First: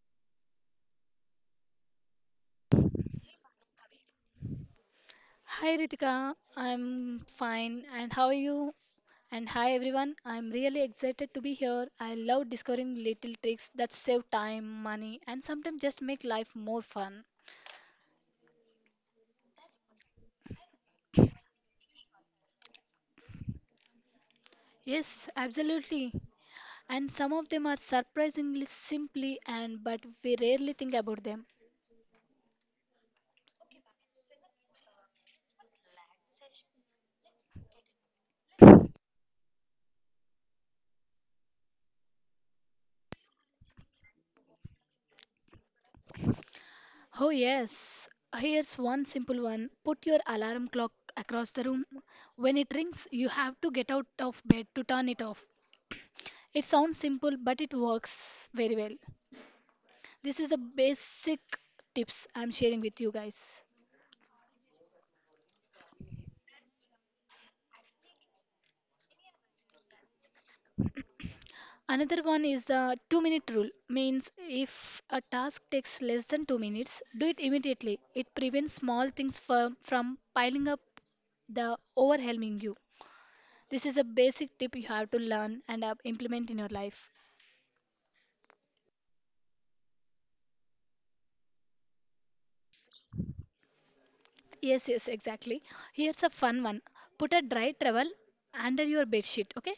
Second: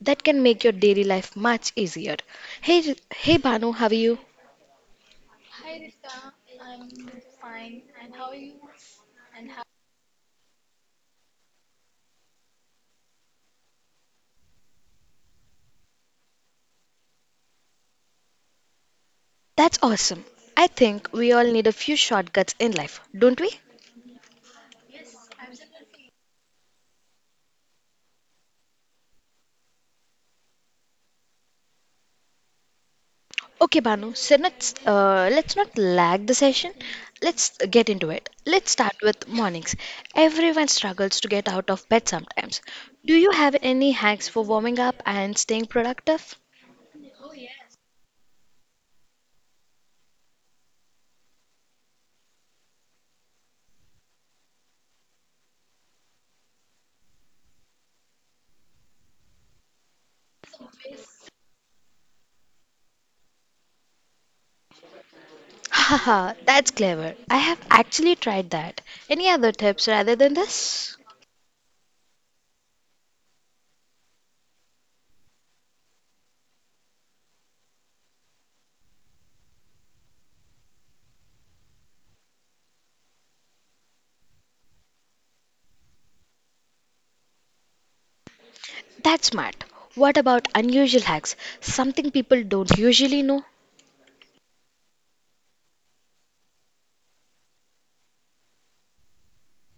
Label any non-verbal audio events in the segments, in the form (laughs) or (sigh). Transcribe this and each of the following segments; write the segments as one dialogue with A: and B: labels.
A: that can make your daily life much easier. Hey hey Banu, how are you?
B: Hi Ritika, I'm fine and how are you? And hi everyone, I'm really excited to be here. I love discovering little tricks that save time, money, and sometimes just make life more fun.
A: That's awesome. I think we all need a few shortcuts in life, don't we?
B: Yes, absolutely. And some of them are surprisingly simply and but we rarely think about them.
A: Okay, Banu. So let's not lag the session. Let's get into it. Let's start with mornings. Everyone struggles to get out of bed sometimes. Do you have any hacks for warming up and staying productive?
B: Oh yes, here's one simple one. Put your alarm clock across the room. When it rings, you have to get out of bed to turn it off. It sounds simple, but it works very well. This is a basic tips I'm sharing with you guys.
A: (laughs) Haha, that's clever. I have actually tried that. Any other tips rather than this?
B: Another one is the 2-minute rule means if a task takes less than 2 minutes, do it immediately. It prevents small things from piling up the overwhelming you. This is a basic tip you have to learn and implement in your life.
A: That's smart. What about unusual hacks? Something people don't usually know?
B: Yes, yes, exactly. Here's a fun one. Put a dry towel under your bed sheet, okay?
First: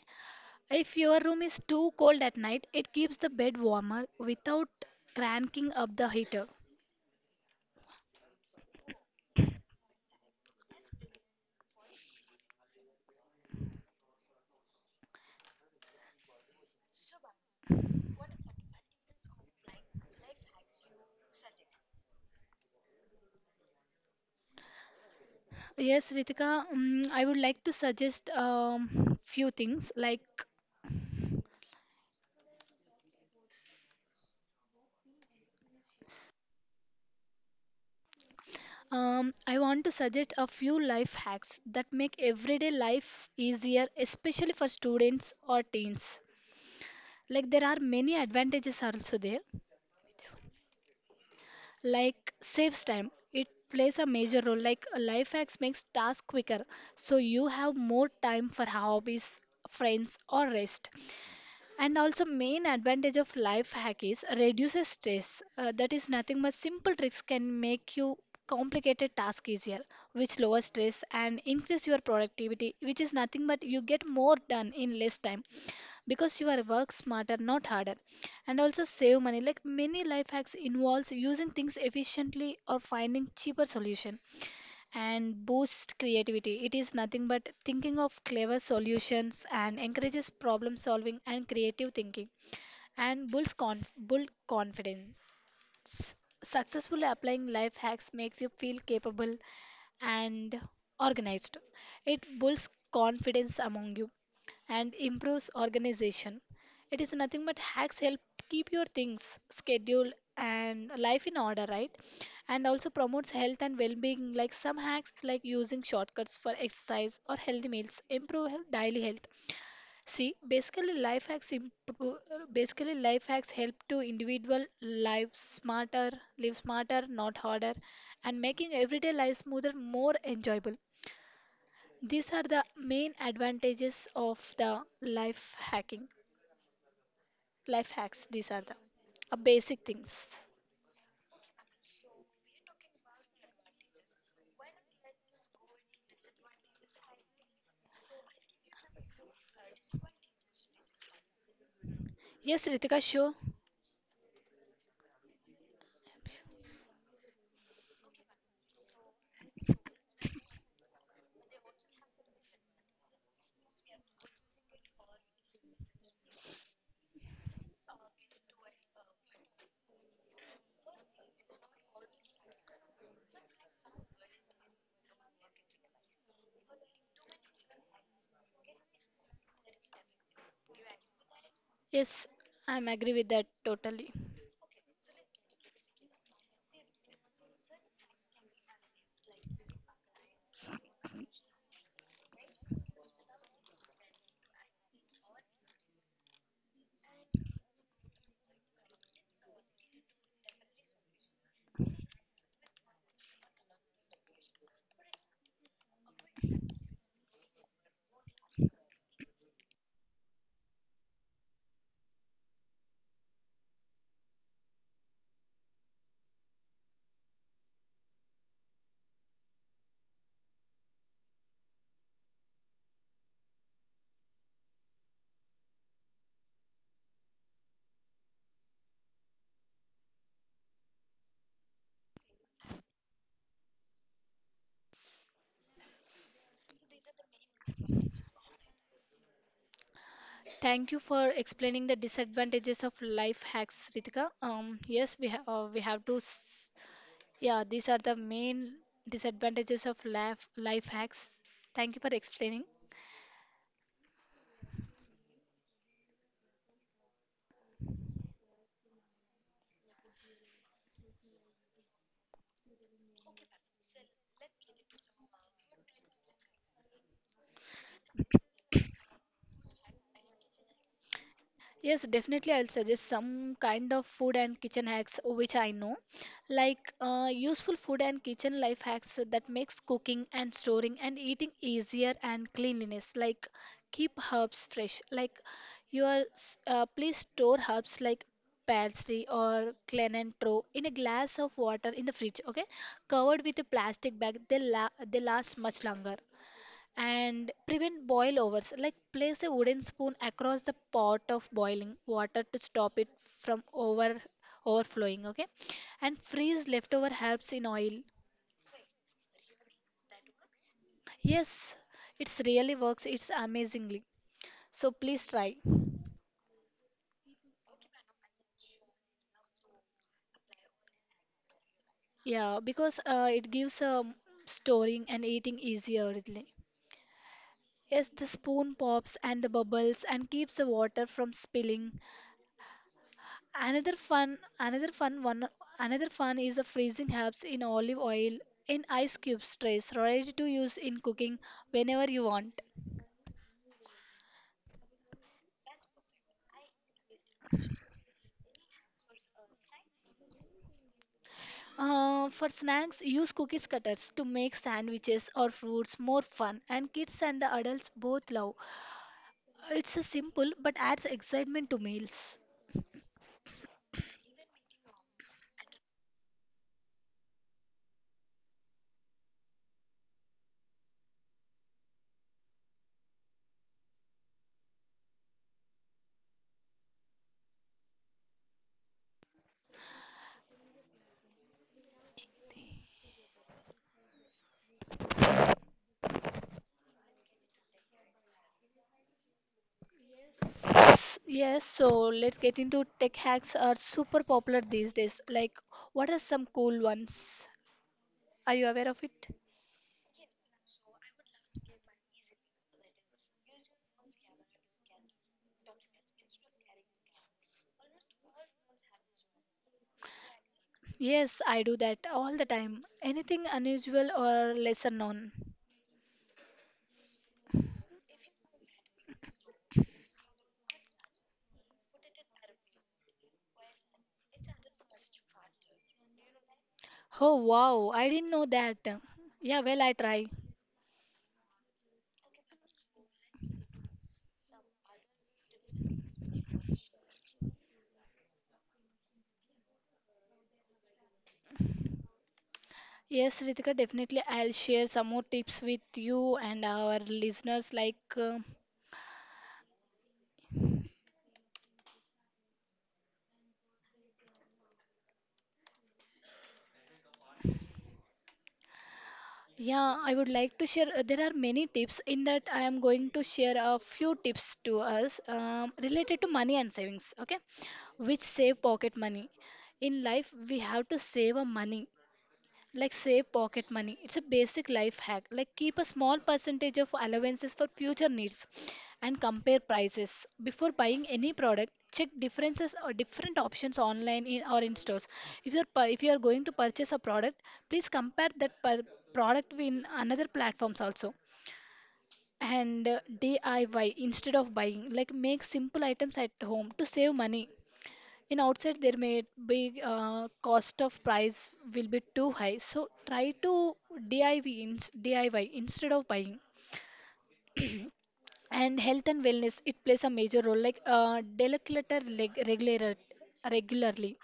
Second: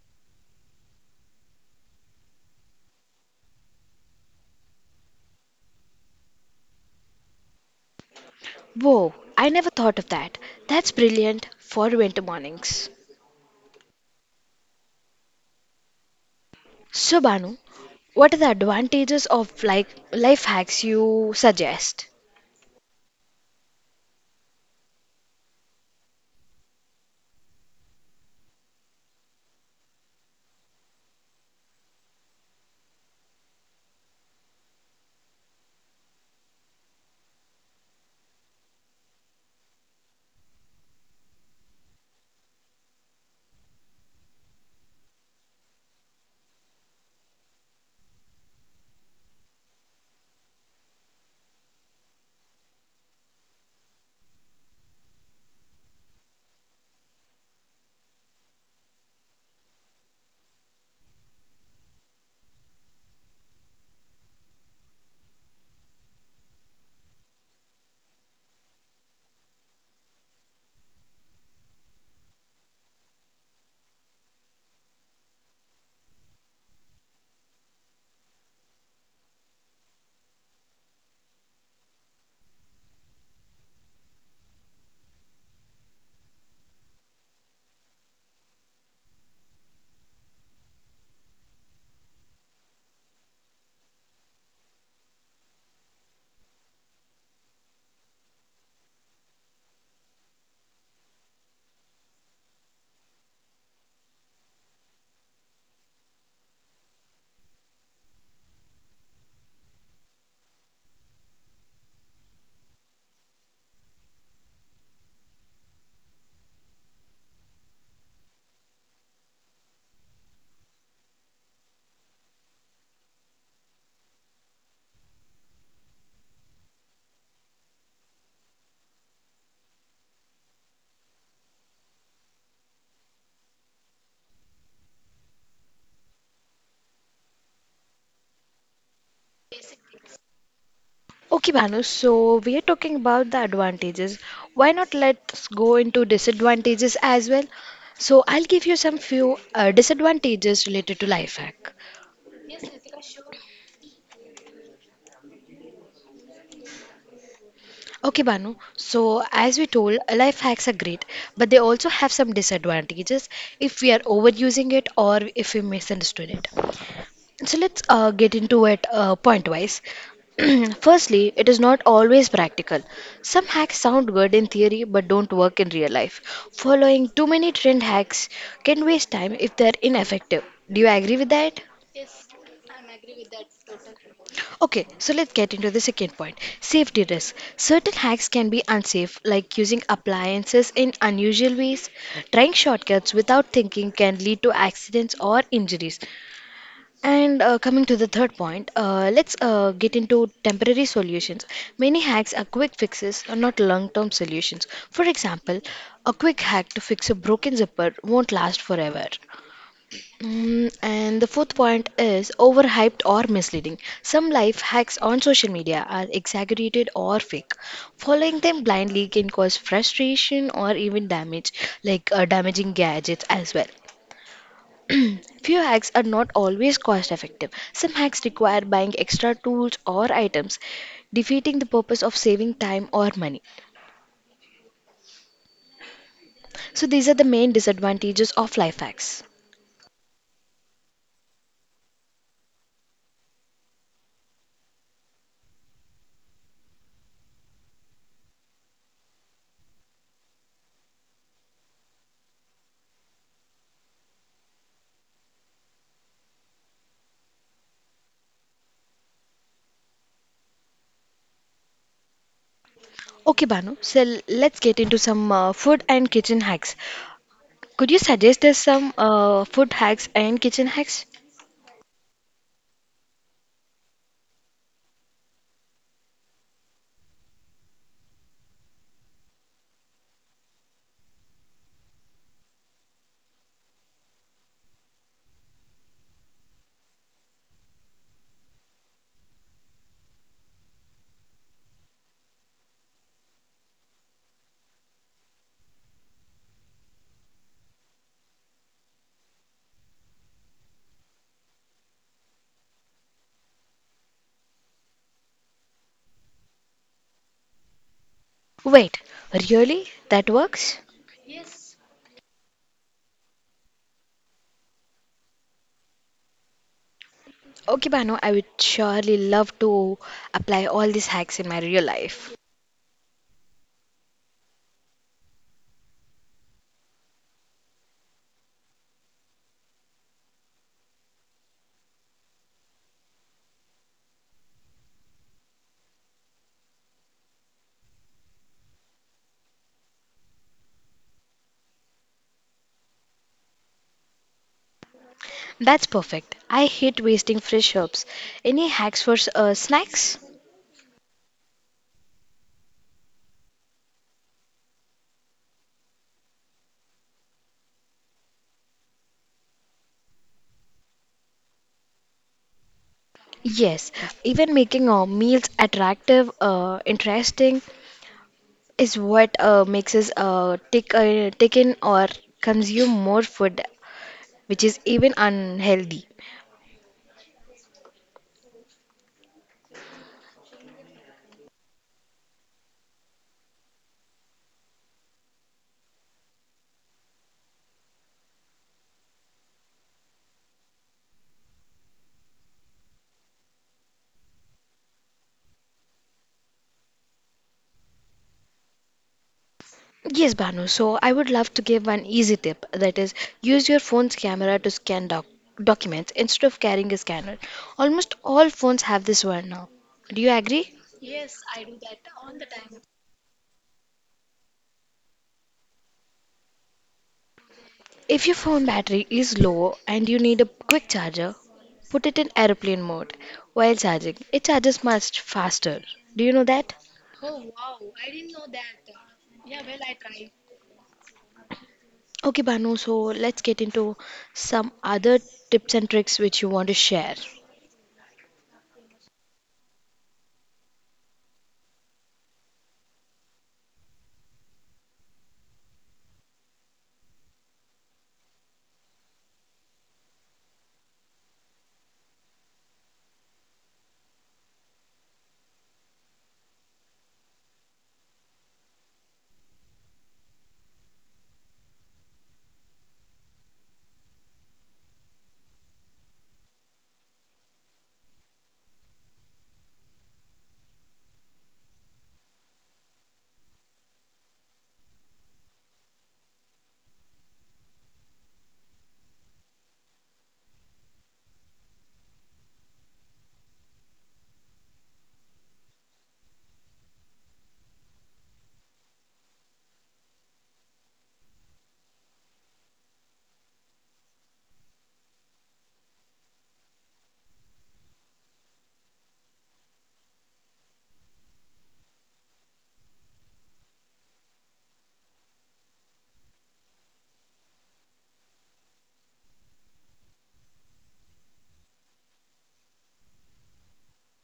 B: If your room is too cold at night, it keeps the bed warmer without cranking up the heater.
A: Whoa, I never thought of that. That's brilliant for winter mornings. So, Banu, what are the advantages of like life hacks you suggest?
B: Yes, Ritika, I would like to suggest few things like I want to suggest a few life hacks that make everyday life easier, especially for students or teens. Like there are many advantages also there, like saves time. It plays a major role like a life hacks makes tasks quicker, so you have more time for hobbies, friends, or rest. And also main advantage of life hack is reduces stress, that is nothing but simple tricks can make you complicated task easier, which lowers stress and increase your productivity, which is nothing but you get more done in less time because you are work smarter not harder. And also save money, like many life hacks involves using things efficiently or finding cheaper solution. And boosts creativity. It is nothing but thinking of clever solutions and encourages problem solving and creative thinking. And build confidence. Successfully applying life hacks makes you feel capable and organized. It builds confidence among you and improves organization. It is nothing but hacks help keep your things schedule, and life in order, right? And also promotes health and well-being. Like some hacks, like using shortcuts for exercise or healthy meals, improve daily health. See, basically life hacks improve. Basically, life hacks help to individual life smarter, live smarter, not harder, and making everyday life smoother, more enjoyable. These are the main advantages of the life hacking. Life hacks, these are the basic things.
A: Okay, Bhanu, so we are talking about the advantages. Why not let's go into disadvantages as well? So I'll give you some few disadvantages related to life hack.
B: Yes, Ritika, sure.
A: Okay, Banu. So, as we told, life hacks are great, but they also have some disadvantages if we are overusing it or if we misunderstood it. So let's get into it point wise. (clears throat) Firstly, it is not always practical. Some hacks sound good in theory but don't work in real life. Following too many trend hacks can waste time if they're ineffective. Do you agree with that?
B: Yes, I'm agree with that totally.
A: Okay, so let's get into the second point, safety risk. Certain hacks can be unsafe, like using appliances in unusual ways. Trying shortcuts without thinking can lead to accidents or injuries. And coming to the third point, let's get into temporary solutions. Many hacks are quick fixes, are not long term solutions. For example, a quick hack to fix a broken zipper won't last forever. Mm, and the fourth point is overhyped or misleading. Some life hacks on social media are exaggerated or fake. Following them blindly can cause frustration or even damage, like damaging gadgets as well. Few hacks are not always cost effective. Some hacks require buying extra tools or items, defeating the purpose of saving time or money. So these are the main disadvantages of life hacks.
B: Thank you for explaining the disadvantages of life hacks, Ritika. Yes, we have to. Yeah, these are the main disadvantages of life hacks. Thank you for explaining.
A: Okay, Banu, so let's get into some food and kitchen hacks. Could you suggest us some food hacks and kitchen hacks?
B: Yes, definitely. I'll suggest some kind of food and kitchen hacks which I know, like useful food and kitchen life hacks that makes cooking and storing and eating easier and cleanliness. Like keep herbs fresh. Like please store herbs like parsley or cilantro in a glass of water in the fridge. Okay, covered with a plastic bag. They la they last much longer and prevent boil overs, like place a wooden spoon across the pot of boiling water to stop it from overflowing, okay? And freeze leftover herbs in oil.
A: Wait, really? That works?
B: Yes, it's really works, it's amazingly, so please try.
A: Okay, Banu, I would surely love to apply all these hacks in my real life.
B: Yeah, because it gives storing and eating easier really. Yes, the spoon pops and the bubbles and keeps the water from spilling. Another fun, another fun one, Another fun is the freezing herbs in olive oil in ice cubes trays, ready to use in cooking whenever you want.
A: That's perfect. I hate wasting fresh herbs. Any hacks for snacks?
B: For snacks, use cookies cutters to make sandwiches or fruits more fun, and kids and the adults both love. It's a simple but adds excitement to meals.
A: Yes, even making our meals attractive, interesting is what makes us take in or consume more food, which is even unhealthy.
B: Yes, so let's get into tech hacks are super popular these days. Like, what are some cool ones? Are you aware of it?
A: Yes, Banu. So I would love to give one easy tip, that is, use your phone's camera to scan documents instead of carrying a scanner. Almost all phones have this one now. Do you agree?
B: Yes, I do that all the time. Anything unusual or lesser known.
A: If your phone battery is low and you need a quick charger, put it in airplane mode while charging. It charges much faster. Do you know that?
B: Oh wow, I didn't know that. Yeah, well, I try.
A: Okay, Banu, so let's get into some other tips and tricks which you want to share.
B: Yes, Ritika, definitely I'll share some more tips with you and our listeners. Like, yeah, I would like to share. Uh, there are many tips. In that, I am going to share a few tips to us related to money and savings. Okay, which save pocket money. In life, we have to save our money. Like save pocket money. It's a basic life hack. Like keep a small percentage of allowances for future needs. And compare prices. Before buying any product, check differences or different options online in, or in stores. If you are going to purchase a product, please compare that per product in another platforms also. And DIY instead of buying, like make simple items at home to save money. In outside there may be cost of price will be too high, so try to DIY instead of buying. And health and wellness, it plays a major role, like declutter regularly,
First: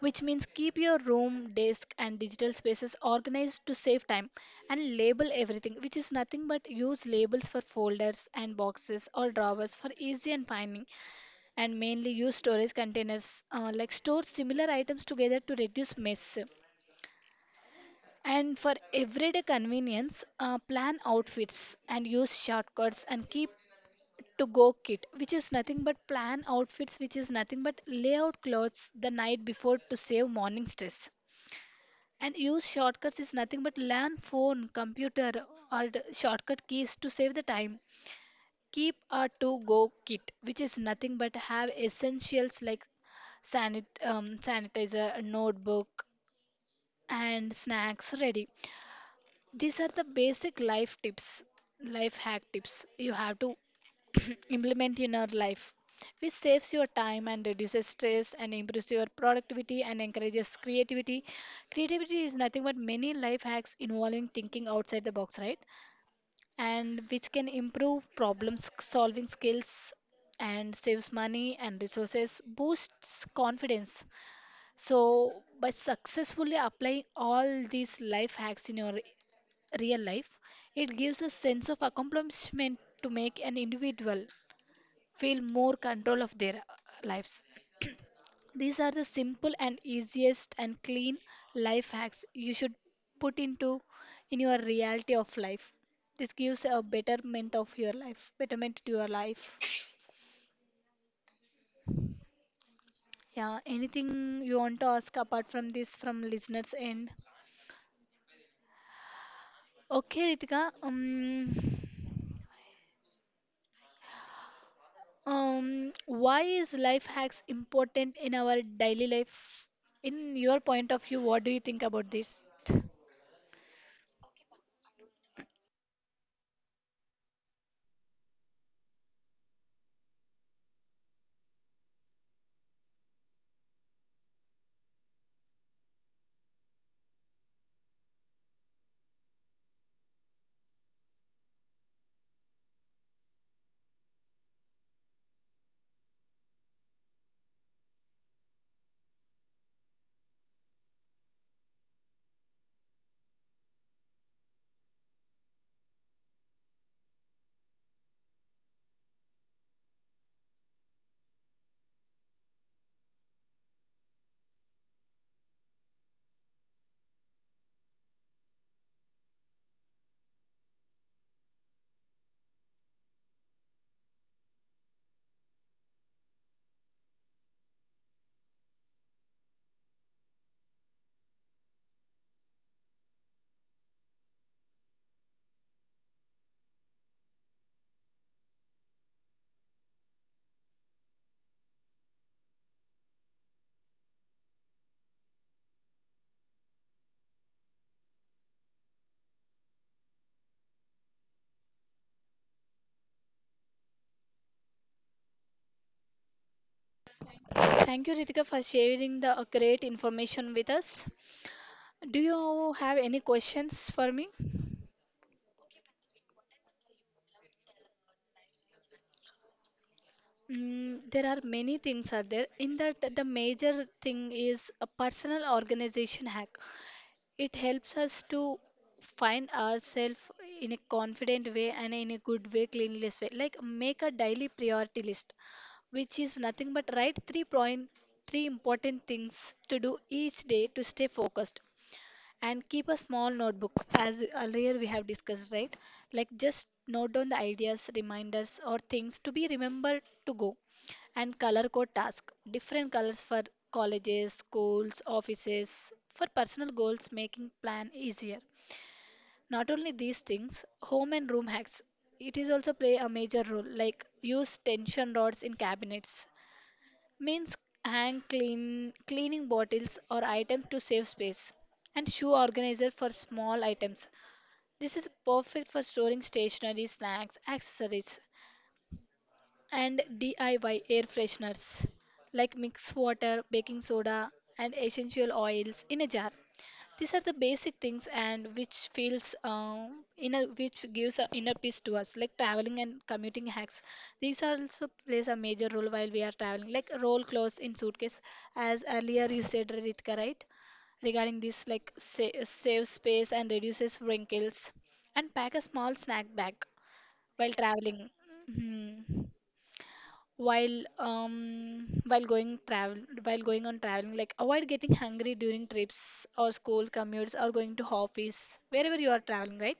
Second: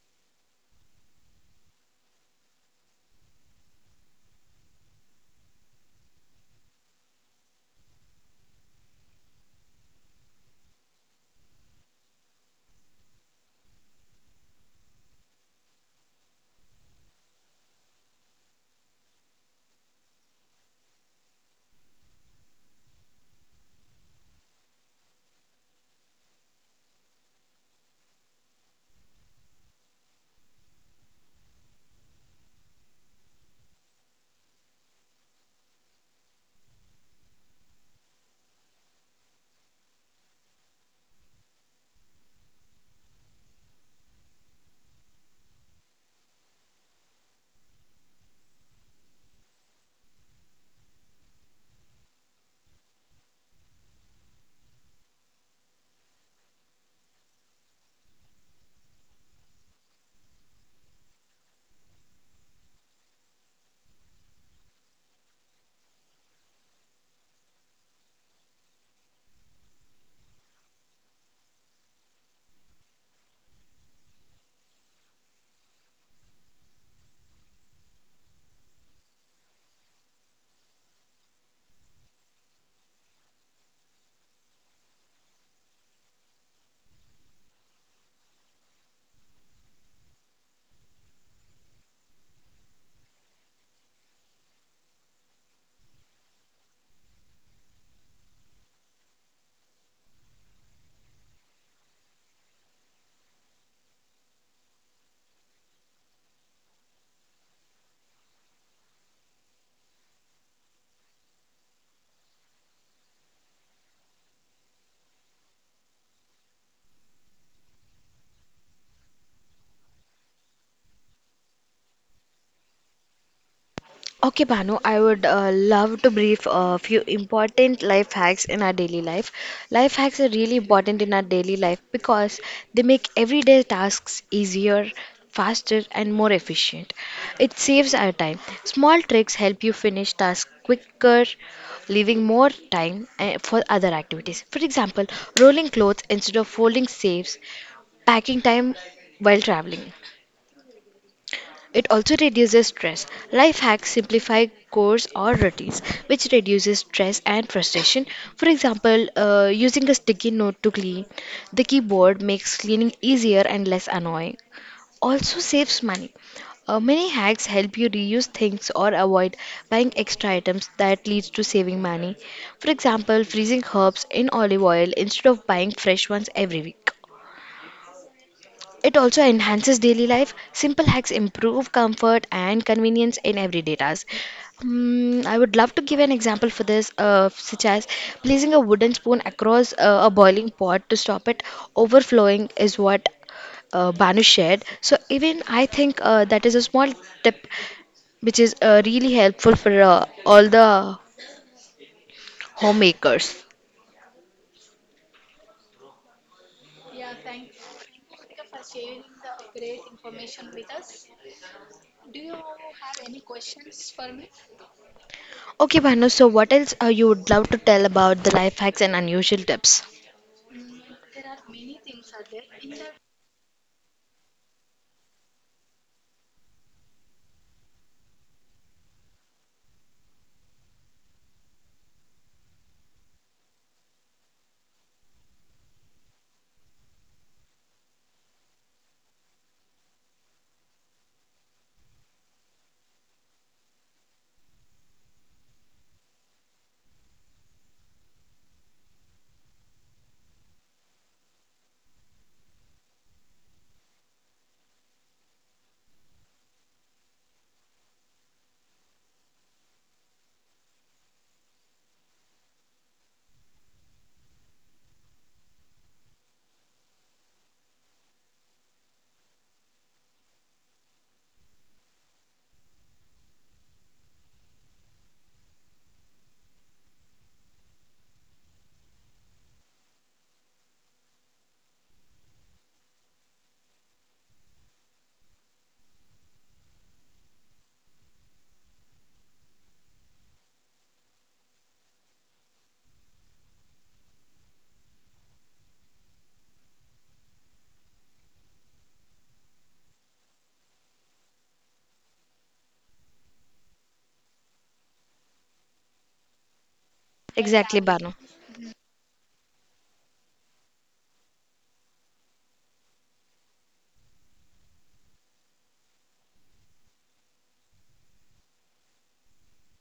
B: which means keep your room desk and digital spaces organized to save time. And label everything, which is nothing but use labels for folders and boxes or drawers for easy and finding. And mainly use storage containers, like store similar items together to reduce mess. And for everyday convenience, plan outfits and use shortcuts and keep to go kit, which is nothing but plan outfits, which is nothing but lay out clothes the night before to save morning stress. And use shortcuts is nothing but learn phone computer or the shortcut keys to save the time. Keep a to-go kit, which is nothing but have essentials like sanitizer, notebook, and snacks ready. These are the basic life tips, life hack tips you have to (clears throat) implement in your life, which saves your time and reduces stress and improves your productivity and encourages creativity. Creativity is nothing but many life hacks involving thinking outside the box, right? And which can improve solving skills and saves money and resources, boosts confidence. So, by successfully applying all these life hacks in your real life, it gives a sense of accomplishment to make an individual feel more control of their lives. These are the simple and easiest and clean life hacks you should put into in your reality of life. This gives a betterment of your life, betterment to your life. Yeah, anything you want to ask apart from this from listeners' end? Okay, Ritika. Why is life hacks important in our daily life? In your point of view, what do you think about this?
A: Okay, Banu, I would love to brief a few important life hacks in our daily life. Life hacks are really important in our daily life because they make everyday tasks easier, faster, and more efficient. It saves our time. Small tricks help you finish tasks quicker, leaving more time for other activities. For example, rolling clothes instead of folding saves packing time while traveling. It also reduces stress. Life hacks simplify chores or routines, which reduces stress and frustration. For example, using a sticky note to clean the keyboard makes cleaning easier and less annoying. Also saves money. Many hacks help you reuse things or avoid buying extra items that leads to saving money. For example, freezing herbs in olive oil instead of buying fresh ones every week. It also enhances daily life. Simple hacks improve comfort and convenience in everyday tasks. Mm, I would love to give an example for this, such as placing a wooden spoon across a boiling pot to stop it overflowing, is what Banu shared. So, even I think that is a small tip which is really helpful for all the homemakers.
B: Thank you, Ritika, for sharing the great information with us. Do you have any questions for me?
A: Okay, Banu, so what else you would love to tell about the life hacks and unusual tips?
B: Mm, there are many things are there. In that, the major thing is a personal organization hack. It helps us to find ourselves in a confident way and in a good way, cleanliness way. Like make a daily priority list, which is nothing but write three important things to do each day to stay focused. And keep a small notebook, as earlier we have discussed, right? Like just note down the ideas, reminders, or things to be remembered to go. And color code task, different colors for colleges, schools, offices, for personal goals, making plan easier. Not only these things, home and room hacks, it is also play a major role, like use tension rods in cabinets, means hang cleaning bottles or items to save space. And shoe organizer for small items, this is perfect for storing stationery, snacks, accessories. And DIY air fresheners, like mixed water, baking soda, and essential oils in a jar. These are the basic things and which feels inner, which gives a inner peace to us. Like traveling and commuting hacks, these are also plays a major role while we are traveling, like roll clothes in suitcase, as earlier you said Ritika, right? Regarding this, like save space and reduces wrinkles. And pack a small snack bag while
A: Exactly,
B: traveling.
A: Banu.
B: Mhm. while um while going travel while going on traveling, like avoid getting hungry during trips or school commutes or going to office, wherever you are traveling, right?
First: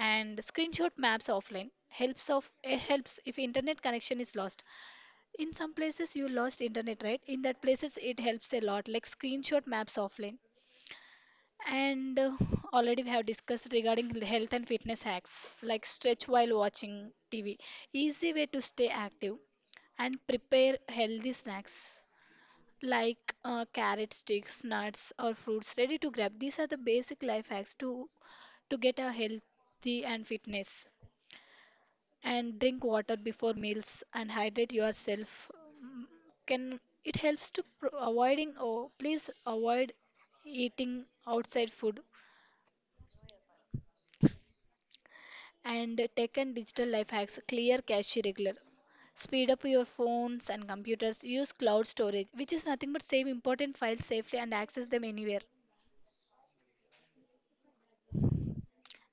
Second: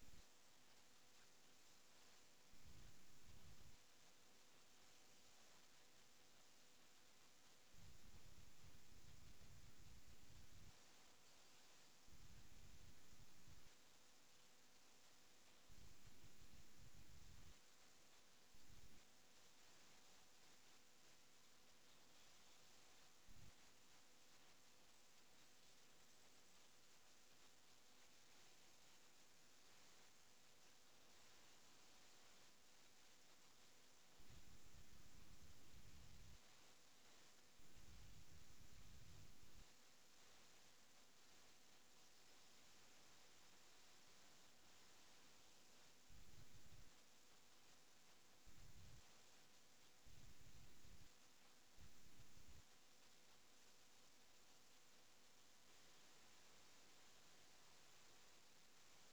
B: And screenshot maps offline helps, helps if internet connection is lost. In some places you lost internet, right? In that places it helps a lot, like screenshot maps offline. And already we have discussed regarding health and fitness hacks, like stretch while watching TV, easy way to stay active, and prepare healthy snacks like carrot sticks, nuts, or fruits ready to grab. These are the basic life hacks to get a healthy and fitness. And drink water before meals and hydrate yourself. Mm, can it helps to avoiding, or please avoid eating outside food. And tech and digital life hacks, clear cache regular. Speed up your phones and computers. Use cloud storage, which is nothing but save important files safely and access them anywhere.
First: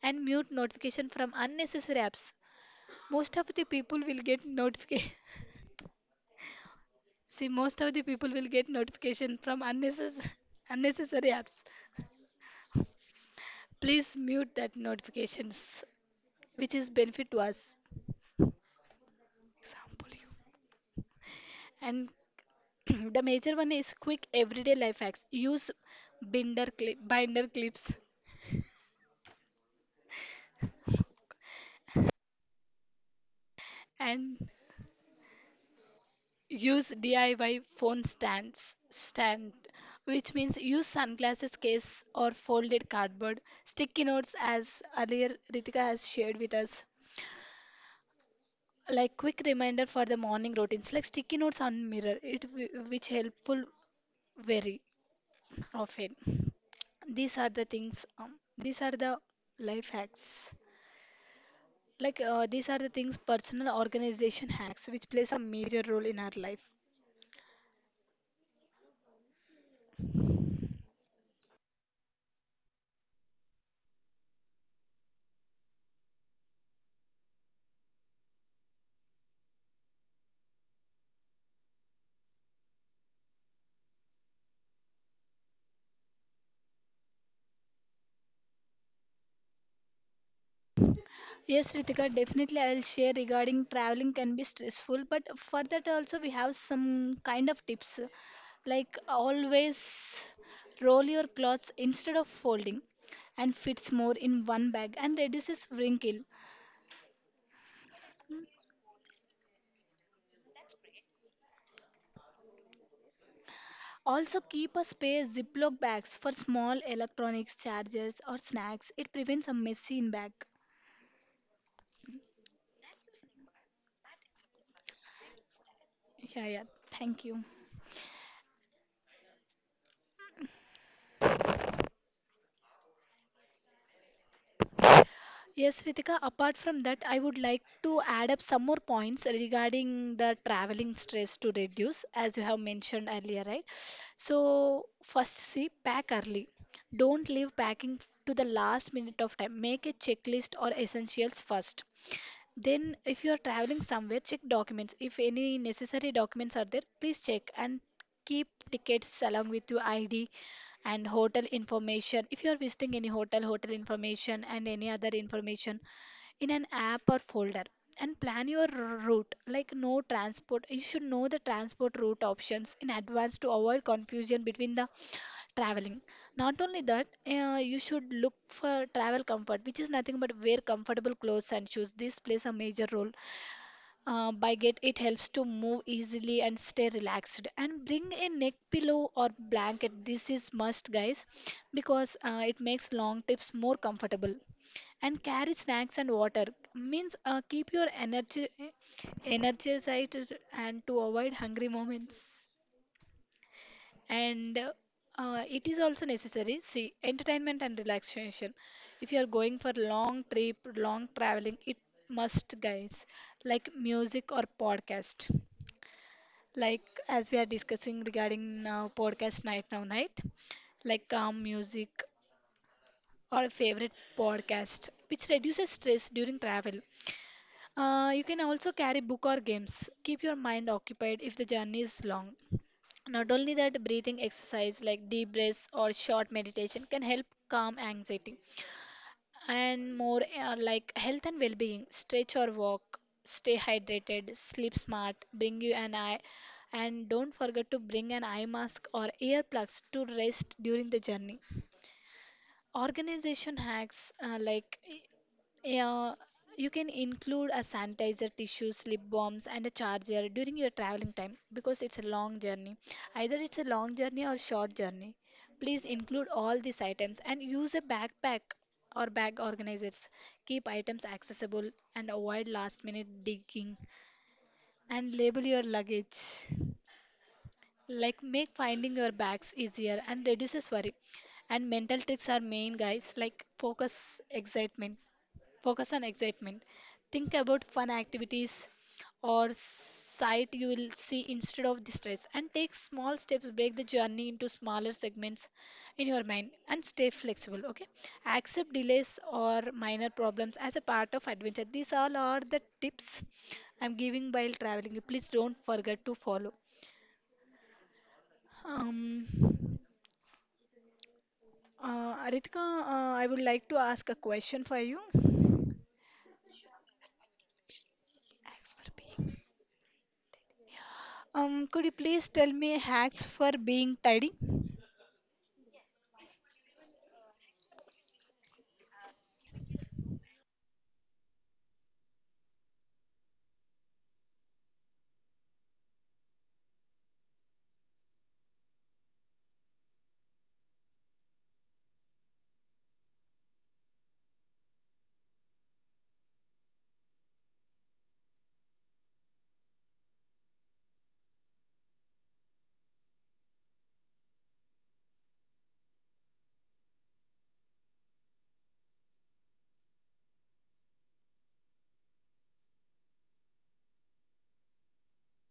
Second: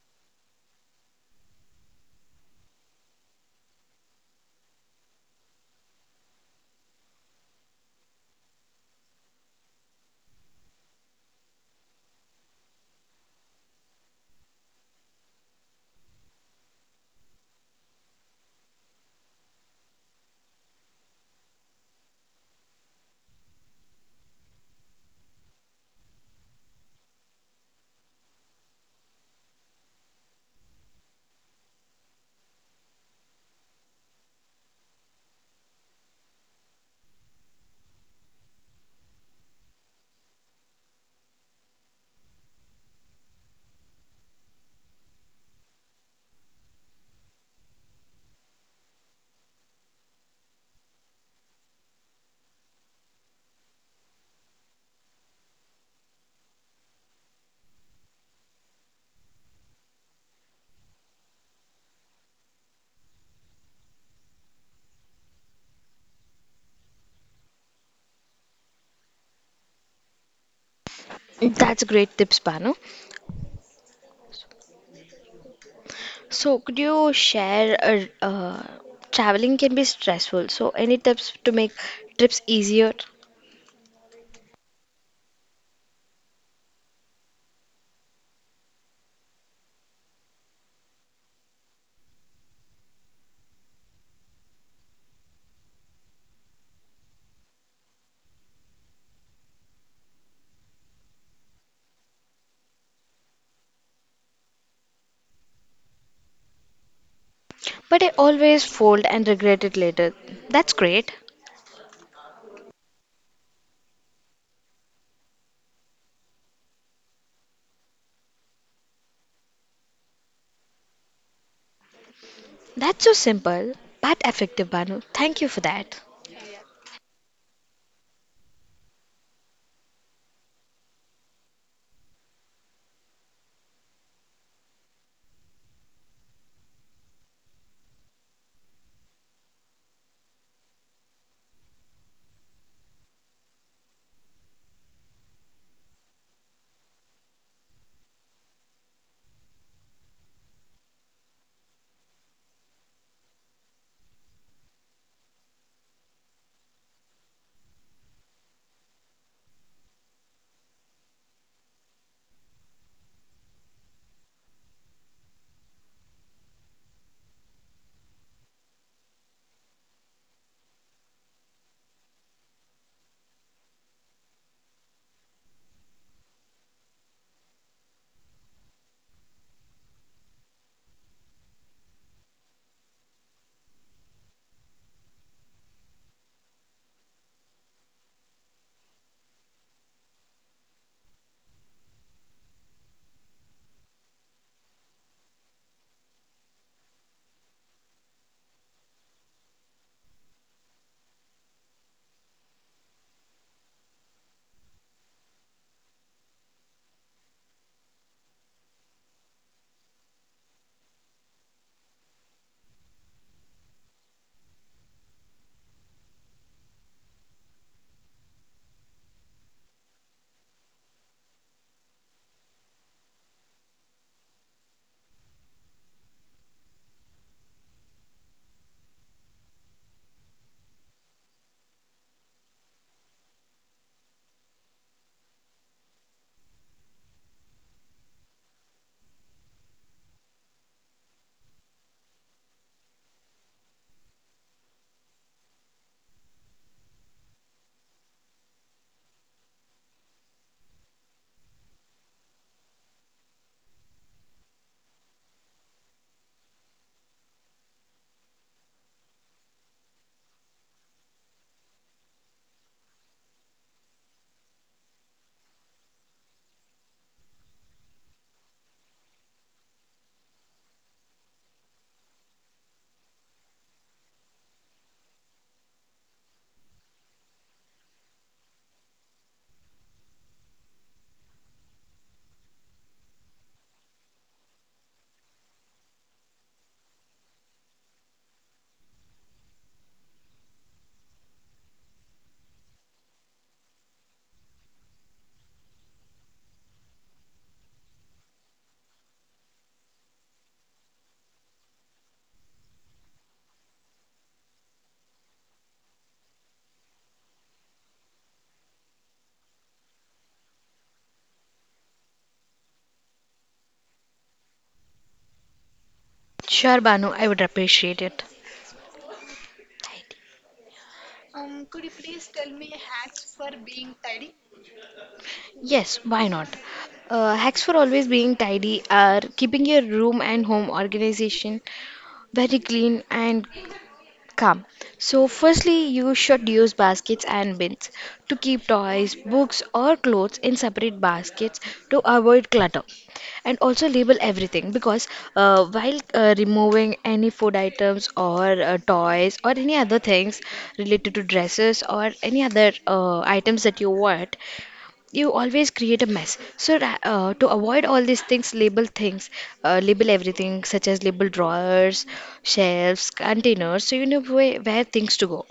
B: And mute notification from unnecessary apps. Most of the people will get notification. (laughs) See, most of the people will get notification from unnecessary (laughs) unnecessary apps. Please mute that notifications, which is benefit to us. Example you. And (clears throat) the major one is quick everyday life hacks. Use binder clips and use DIY phone stand which means use sunglasses case or folded cardboard sticky notes as earlier Ritika has shared with us, like quick reminder for the morning routines like sticky notes on mirror which helpful very often. These are the things, these are the life hacks. These are the things personal organization hacks which plays a major role in our life.
A: That's great tips, Banu. So, could you share traveling can be stressful. So, any tips to make trips easier?
B: Yes, Ritika, definitely I'll share regarding traveling can be stressful, but for that also we have some kind of tips. Like always roll your clothes instead of folding and fits more in one bag and reduces wrinkle.
A: But I always fold and regret it later. That's great.
B: Also keep a spare Ziploc bags for small electronics, chargers or snacks. It prevents a messy in bag.
A: That's so simple but effective, Banu. Thank you for that.
B: Yeah, yeah. Thank you. Yes, Ritika, apart from that, I would like to add up some more points regarding the traveling stress to reduce, as you have mentioned earlier, right? So, first, see, pack early. Don't leave packing to the last minute of time. Make a checklist or essentials first. Then, if you are traveling somewhere, check documents. If any necessary documents are there, please check and keep tickets along with your ID and hotel information. If you are visiting any hotel, hotel information and any other information in an app or folder. And plan your route, like no transport. You should know the transport route options in advance to avoid confusion between the traveling. Not only that, you should look for travel comfort, which is nothing but wear comfortable clothes and shoes. This plays a major role. By get It helps to move easily and stay relaxed, and bring a neck pillow or blanket. This is must, guys, because it makes long trips more comfortable. And carry snacks and water, means keep your energized and to avoid hungry moments. And it is also necessary, see, entertainment and relaxation. If you are going for long trip long traveling, it must, guys, like music or podcast, like as we are discussing regarding now podcast night now night, like calm music or a favorite podcast, which reduces stress during travel. You can also carry book or games, keep your mind occupied if the journey is long. Not only that, breathing exercise like deep breaths or short meditation can help calm anxiety. And more, like health and well-being. Stretch or walk, stay hydrated, sleep smart, bring you an eye, and don't forget to bring an eye mask or earplugs to rest during the journey. Organization hacks, like yeah, you can include a sanitizer, tissues, lip balms, and a charger during your traveling time because it's a long journey. Either it's a long journey or short journey. Please include all these items and use a backpack or bag organizers. Keep items accessible and avoid last minute digging, and label your luggage. Like make finding your bags easier and reduces worry. And mental tricks are main, guys, like focus on excitement. Think about fun activities or sight you will see instead of the stress, and take small steps, break the journey into smaller segments in your mind, and stay flexible, okay? Accept delays or minor problems as a part of adventure. These all are the tips I'm giving while traveling. Please don't forget to follow. um Ritika, I would like to ask a question for you. Thanks
A: Sure, Banu, I would appreciate it.
B: for being.
A: Tidy.
B: Could you please tell me hacks for being tidy?
A: Yes, why not? Hacks for always being tidy are keeping your room and home organization very clean and come. So, firstly, you should use baskets and bins to keep toys, books, or clothes in separate baskets to avoid clutter. And also label everything, because while removing any food items or toys or any other things related to dresses or any other items that you want, you always create a mess, so to avoid all these things, label everything, such as label drawers, shelves, containers, so you know where things to go.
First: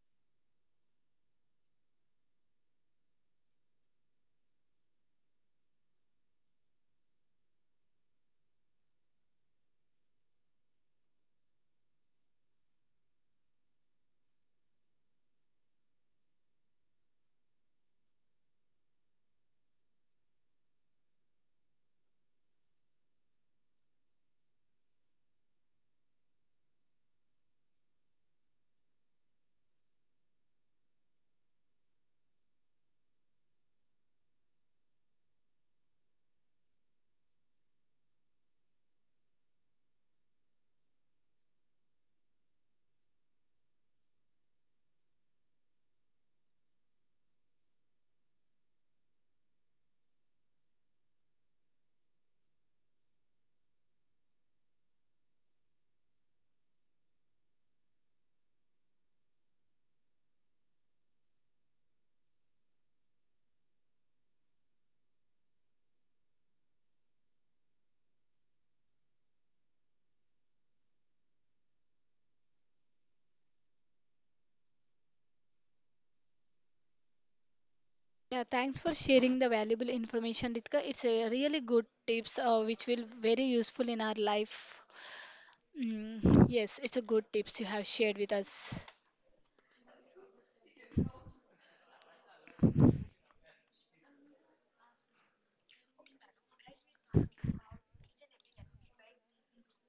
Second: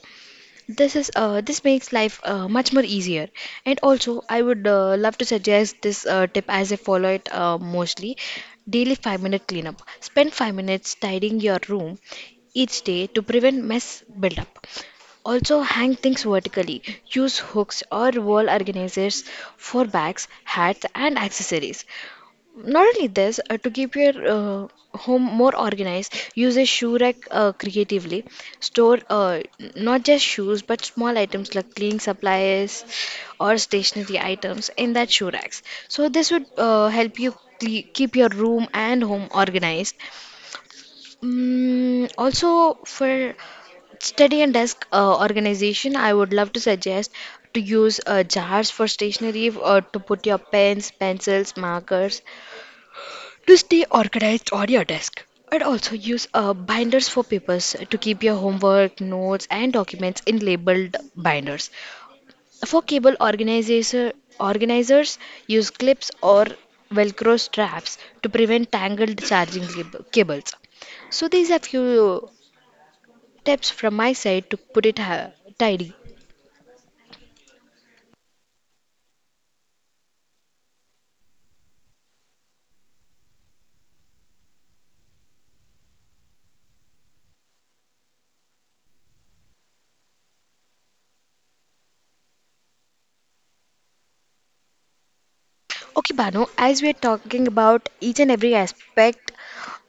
A: This makes life much more easier. And also, I would love to suggest this tip as I follow it mostly daily. 5-minute cleanup: spend 5 minutes tidying your room each day to prevent mess buildup. Also, hang things vertically. Use hooks or wall organizers for bags, hats, and accessories. Not only this, to keep your home more organized, use a shoe rack creatively. Store not just shoes but small items like cleaning supplies or stationery items in that shoe racks. So, this would help you keep your room and home organized. Mm, also, for study and desk organization, I would love to suggest to use jars for stationery, or to put your pens, pencils, markers to stay organized on your desk. And also use binders for papers, to keep your homework, notes, and documents in labeled binders. For cable organizers, use clips or velcro straps to prevent tangled charging cables. So these are few tips from my side to put it tidy.
B: Yeah, thanks for sharing the valuable information, Ritika. It's a really good tips, which will very useful in our life. Mm, yes, it's a good tips you have shared with us.
A: Okay, Banu, as we're talking about each and every aspect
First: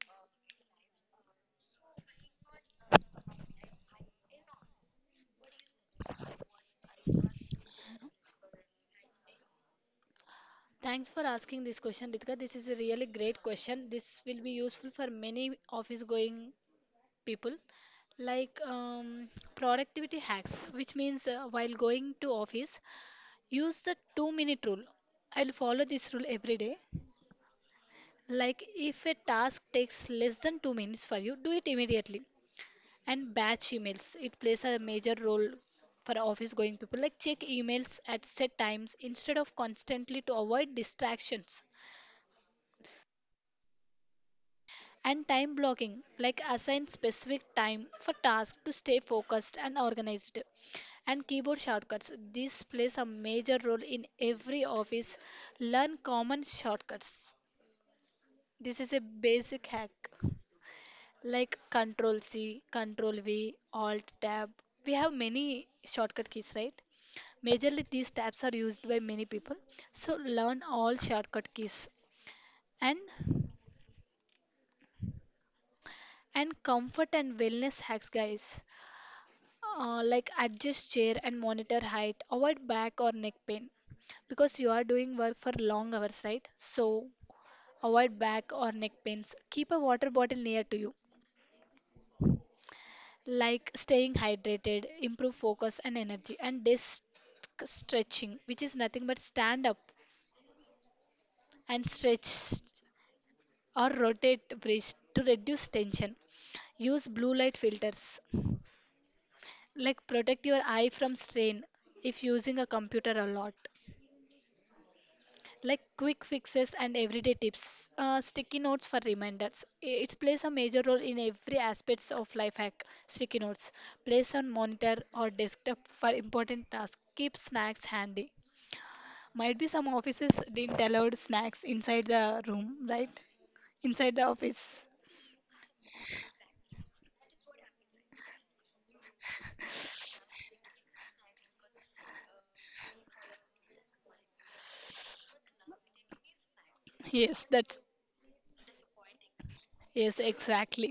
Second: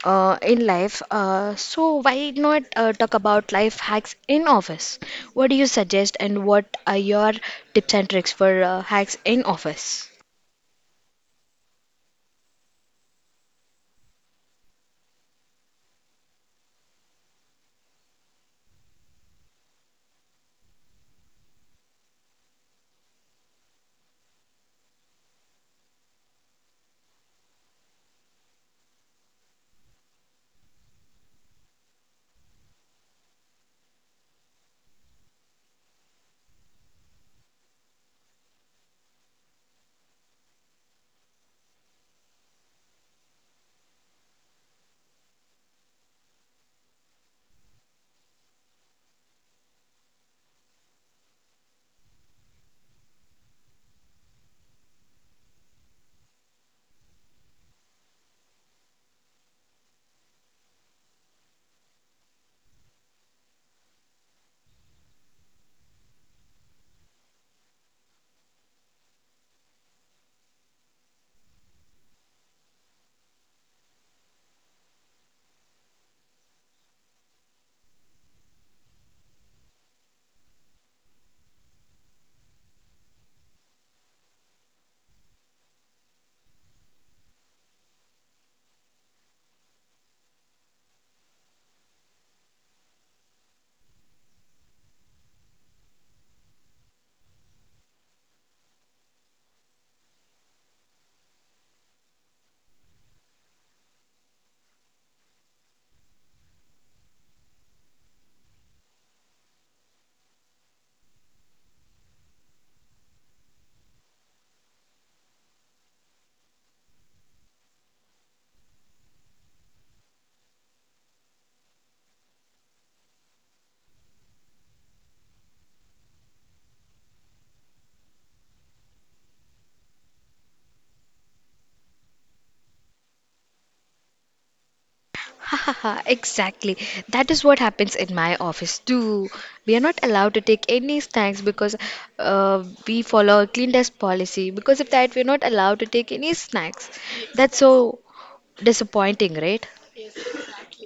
A: in life, so why not talk about life hacks in office? What do you suggest, and what are your tips and tricks for hacks in office?
B: Thanks for asking this question, Ritika. This is a really great question. This will be useful for many office going people. Like productivity hacks, which means while going to office, use the 2-minute rule. I'll follow this rule every day. Like if a task takes less than 2 minutes for you, do it immediately. And batch emails, it plays a major role for office going people. Like check emails at set times instead of constantly to avoid distractions. And time blocking, like assign specific time for tasks to stay focused and organized. And keyboard shortcuts, this plays a major role in every office. Learn common shortcuts. This is a basic hack, like Control C, Control V, Alt Tab. We have many shortcut keys, right? Majorly, these tabs are used by many people. So learn all shortcut keys. and and comfort and wellness hacks, guys. Like adjust chair and monitor height, avoid back or neck pain because you are doing work for long hours, right? So avoid back or neck pains. Keep a water bottle near to you, like staying hydrated, improve focus and energy, and desk stretching, which is nothing but stand up and stretch or rotate breast to reduce tension. Use blue light filters, like protect your eye from strain if using a computer a lot. Like quick fixes and everyday tips, sticky notes for reminders. It plays a major role in every aspects of life hack. Sticky notes place on monitor or desktop for important tasks. Keep snacks handy. Might be some offices didn't allow snacks inside the room, right? Inside the office.
A: Hahaha, exactly. That is what happens in my office too. We are not allowed to take any snacks because we follow a clean desk policy. Because of that, we're not allowed to take any snacks.
B: (laughs) Yes,
A: That's
B: that's,
A: so disappointing, right?
B: yes, exactly.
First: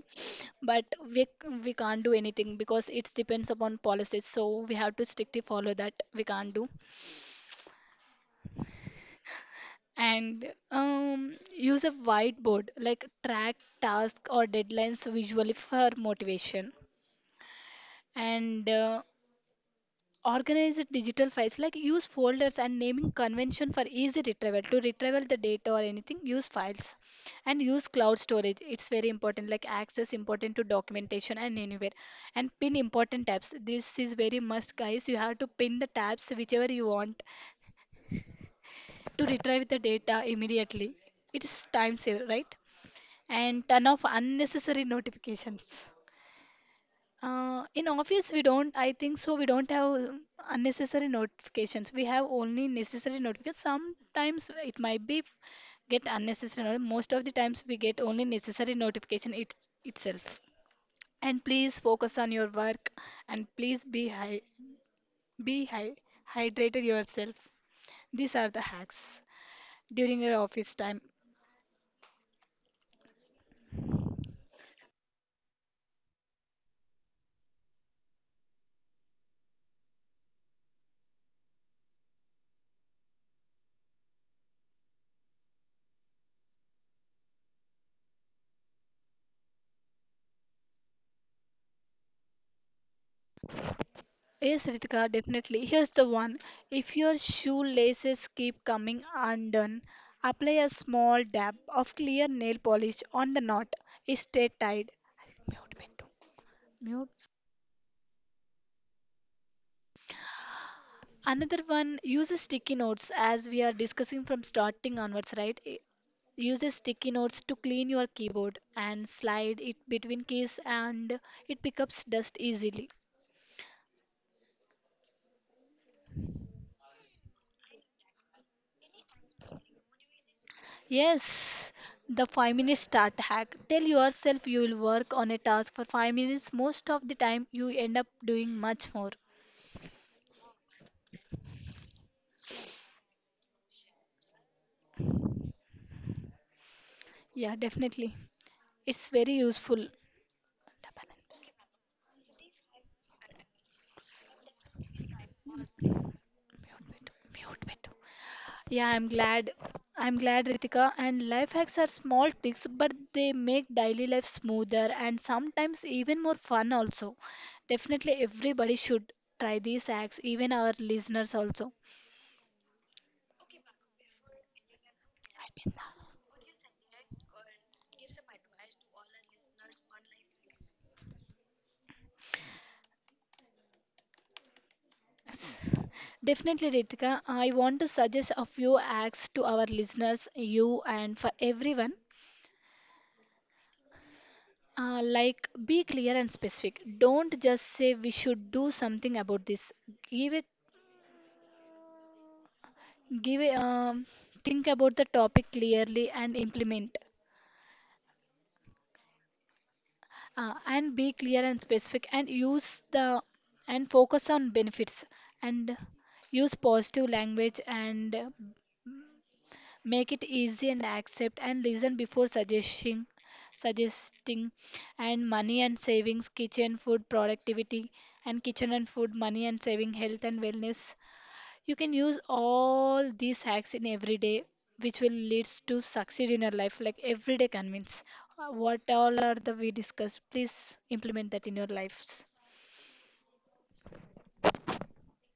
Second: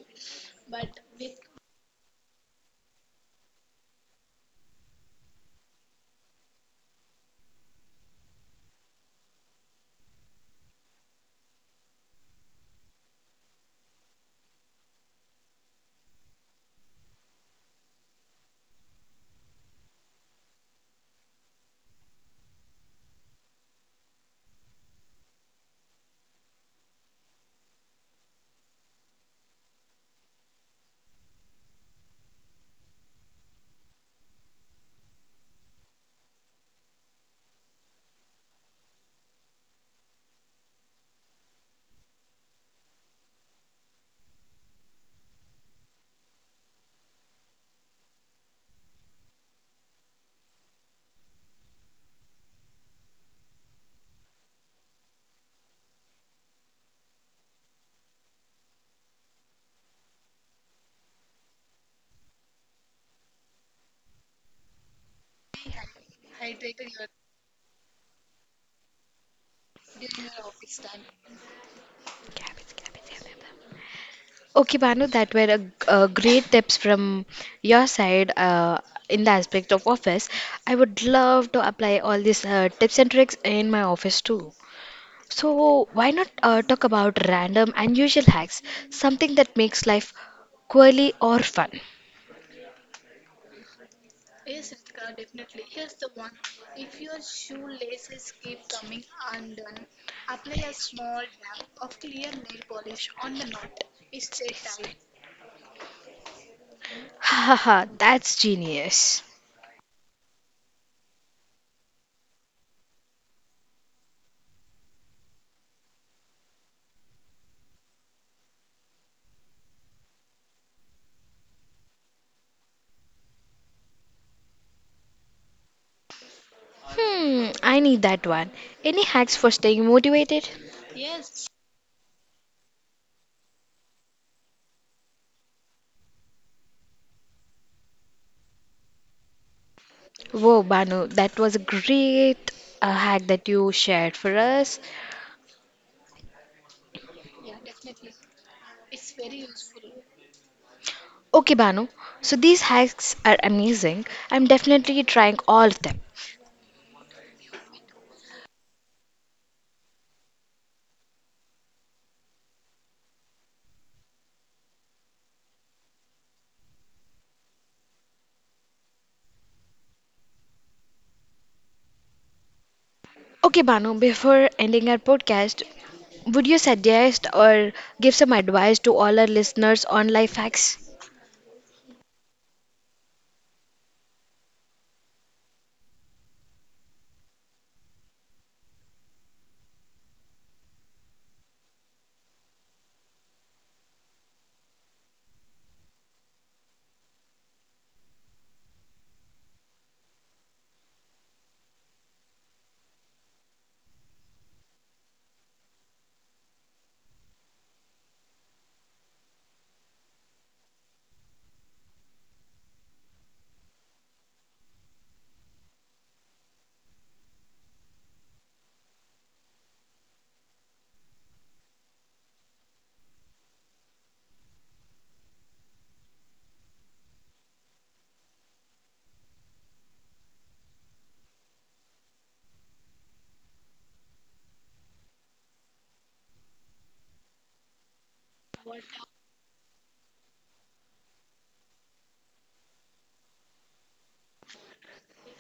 B: But we we can't do anything because it depends upon policies, so we have to strictly follow that. We can't do. And use a whiteboard, like track tasks or deadlines visually for motivation. And organize the digital files, like use folders and naming convention for easy retrieval, to retrieval the data or anything use files. And use cloud storage, it's very important, like access important to documentation and anywhere. And pin important tabs, this is very must, guys. You have to pin the tabs whichever you want to retrieve the data immediately. It is time saver, right? And turn off unnecessary notifications. In office, we don't, I think so, we don't have unnecessary notifications. We have only necessary notifications. Sometimes it might be get unnecessary. Most of the times we get only necessary notification it, itself. And please focus on your work and please be hy hydrated yourself. These are the hacks during your office time.
A: Okay, Banu, that were a great tips from your side in the aspect of office. I would love to apply all these tips and tricks in my office too. So, why not talk about random unusual hacks, something that makes life quirky or fun?
B: Yes, Ritika, definitely. Here's the one. If your shoelaces keep coming undone, apply a small dab of clear nail polish on the knot. Stay tied. Mute, Bindu. Mute.
A: Ha ha ha, that's genius.
B: Another one, use a sticky notes as we are discussing from starting onwards, right? Use a sticky notes to clean your keyboard and slide it between keys, and it picks up dust easily.
A: Hmm, I need that one. Any hacks for staying motivated?
B: Yes, the 5-minute start hack. Tell yourself you will work on a task for 5 minutes. Most of the time, you end up doing much more.
A: Whoa, Banu, that was a great hack that you shared for us.
B: Yeah, definitely. It's very useful.
A: Okay, Banu. So these hacks are amazing. I'm definitely trying all of them.
B: Yeah, I'm glad. I'm glad, Ritika. And life hacks are small tricks, but they make daily life smoother and sometimes even more fun, also. Definitely, everybody should try these hacks, even our listeners, also.
A: Okay, Banu, before ending our podcast, would you suggest or give some advice to all our listeners on life hacks?
B: S- Definitely, Ritika. I want to suggest a few acts to our listeners, you, and for everyone. Like, be clear and specific. Don't just say we should do something about this. Give it, give it, think about the topic clearly and implement. And be clear and specific, and use the, and focus on benefits, and use positive language, and make it easy, and accept and listen before suggesting. And money and savings, kitchen food productivity, and kitchen and food, money and saving, health and wellness, you can use all these hacks in everyday, which will leads to succeed in your life, like everyday convince. What all are the we discussed, please implement that in your lives.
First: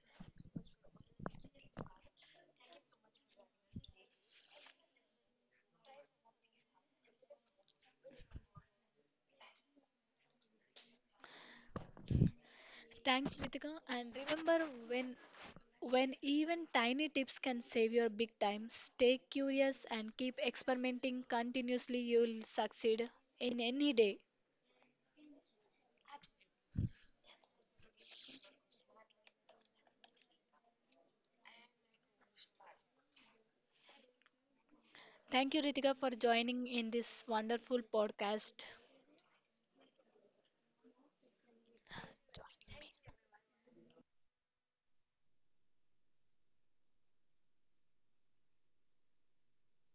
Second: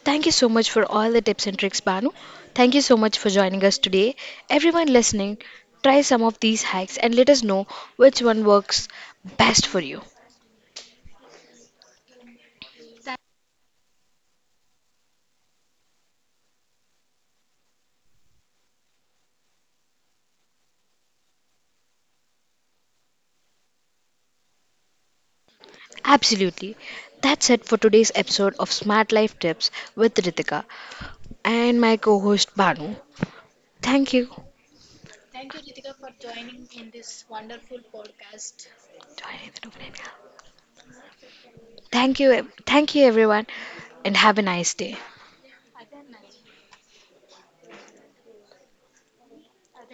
A: Thank you so much for all the tips and tricks, Banu. Thank you so much for joining us today. Everyone listening, try some of these hacks and let us know which one works best for you.
B: Thanks, Ritika, and remember, when when even tiny tips can save your big time, stay curious and keep experimenting continuously, you'll succeed in any day.
A: Absolutely. That's it for today's episode of Smart Life Tips with Ritika and my co host Banu. Thank you.
B: Thank you, Ritika, for joining in this wonderful podcast.
A: Thank Thank you, everyone, and have a nice day.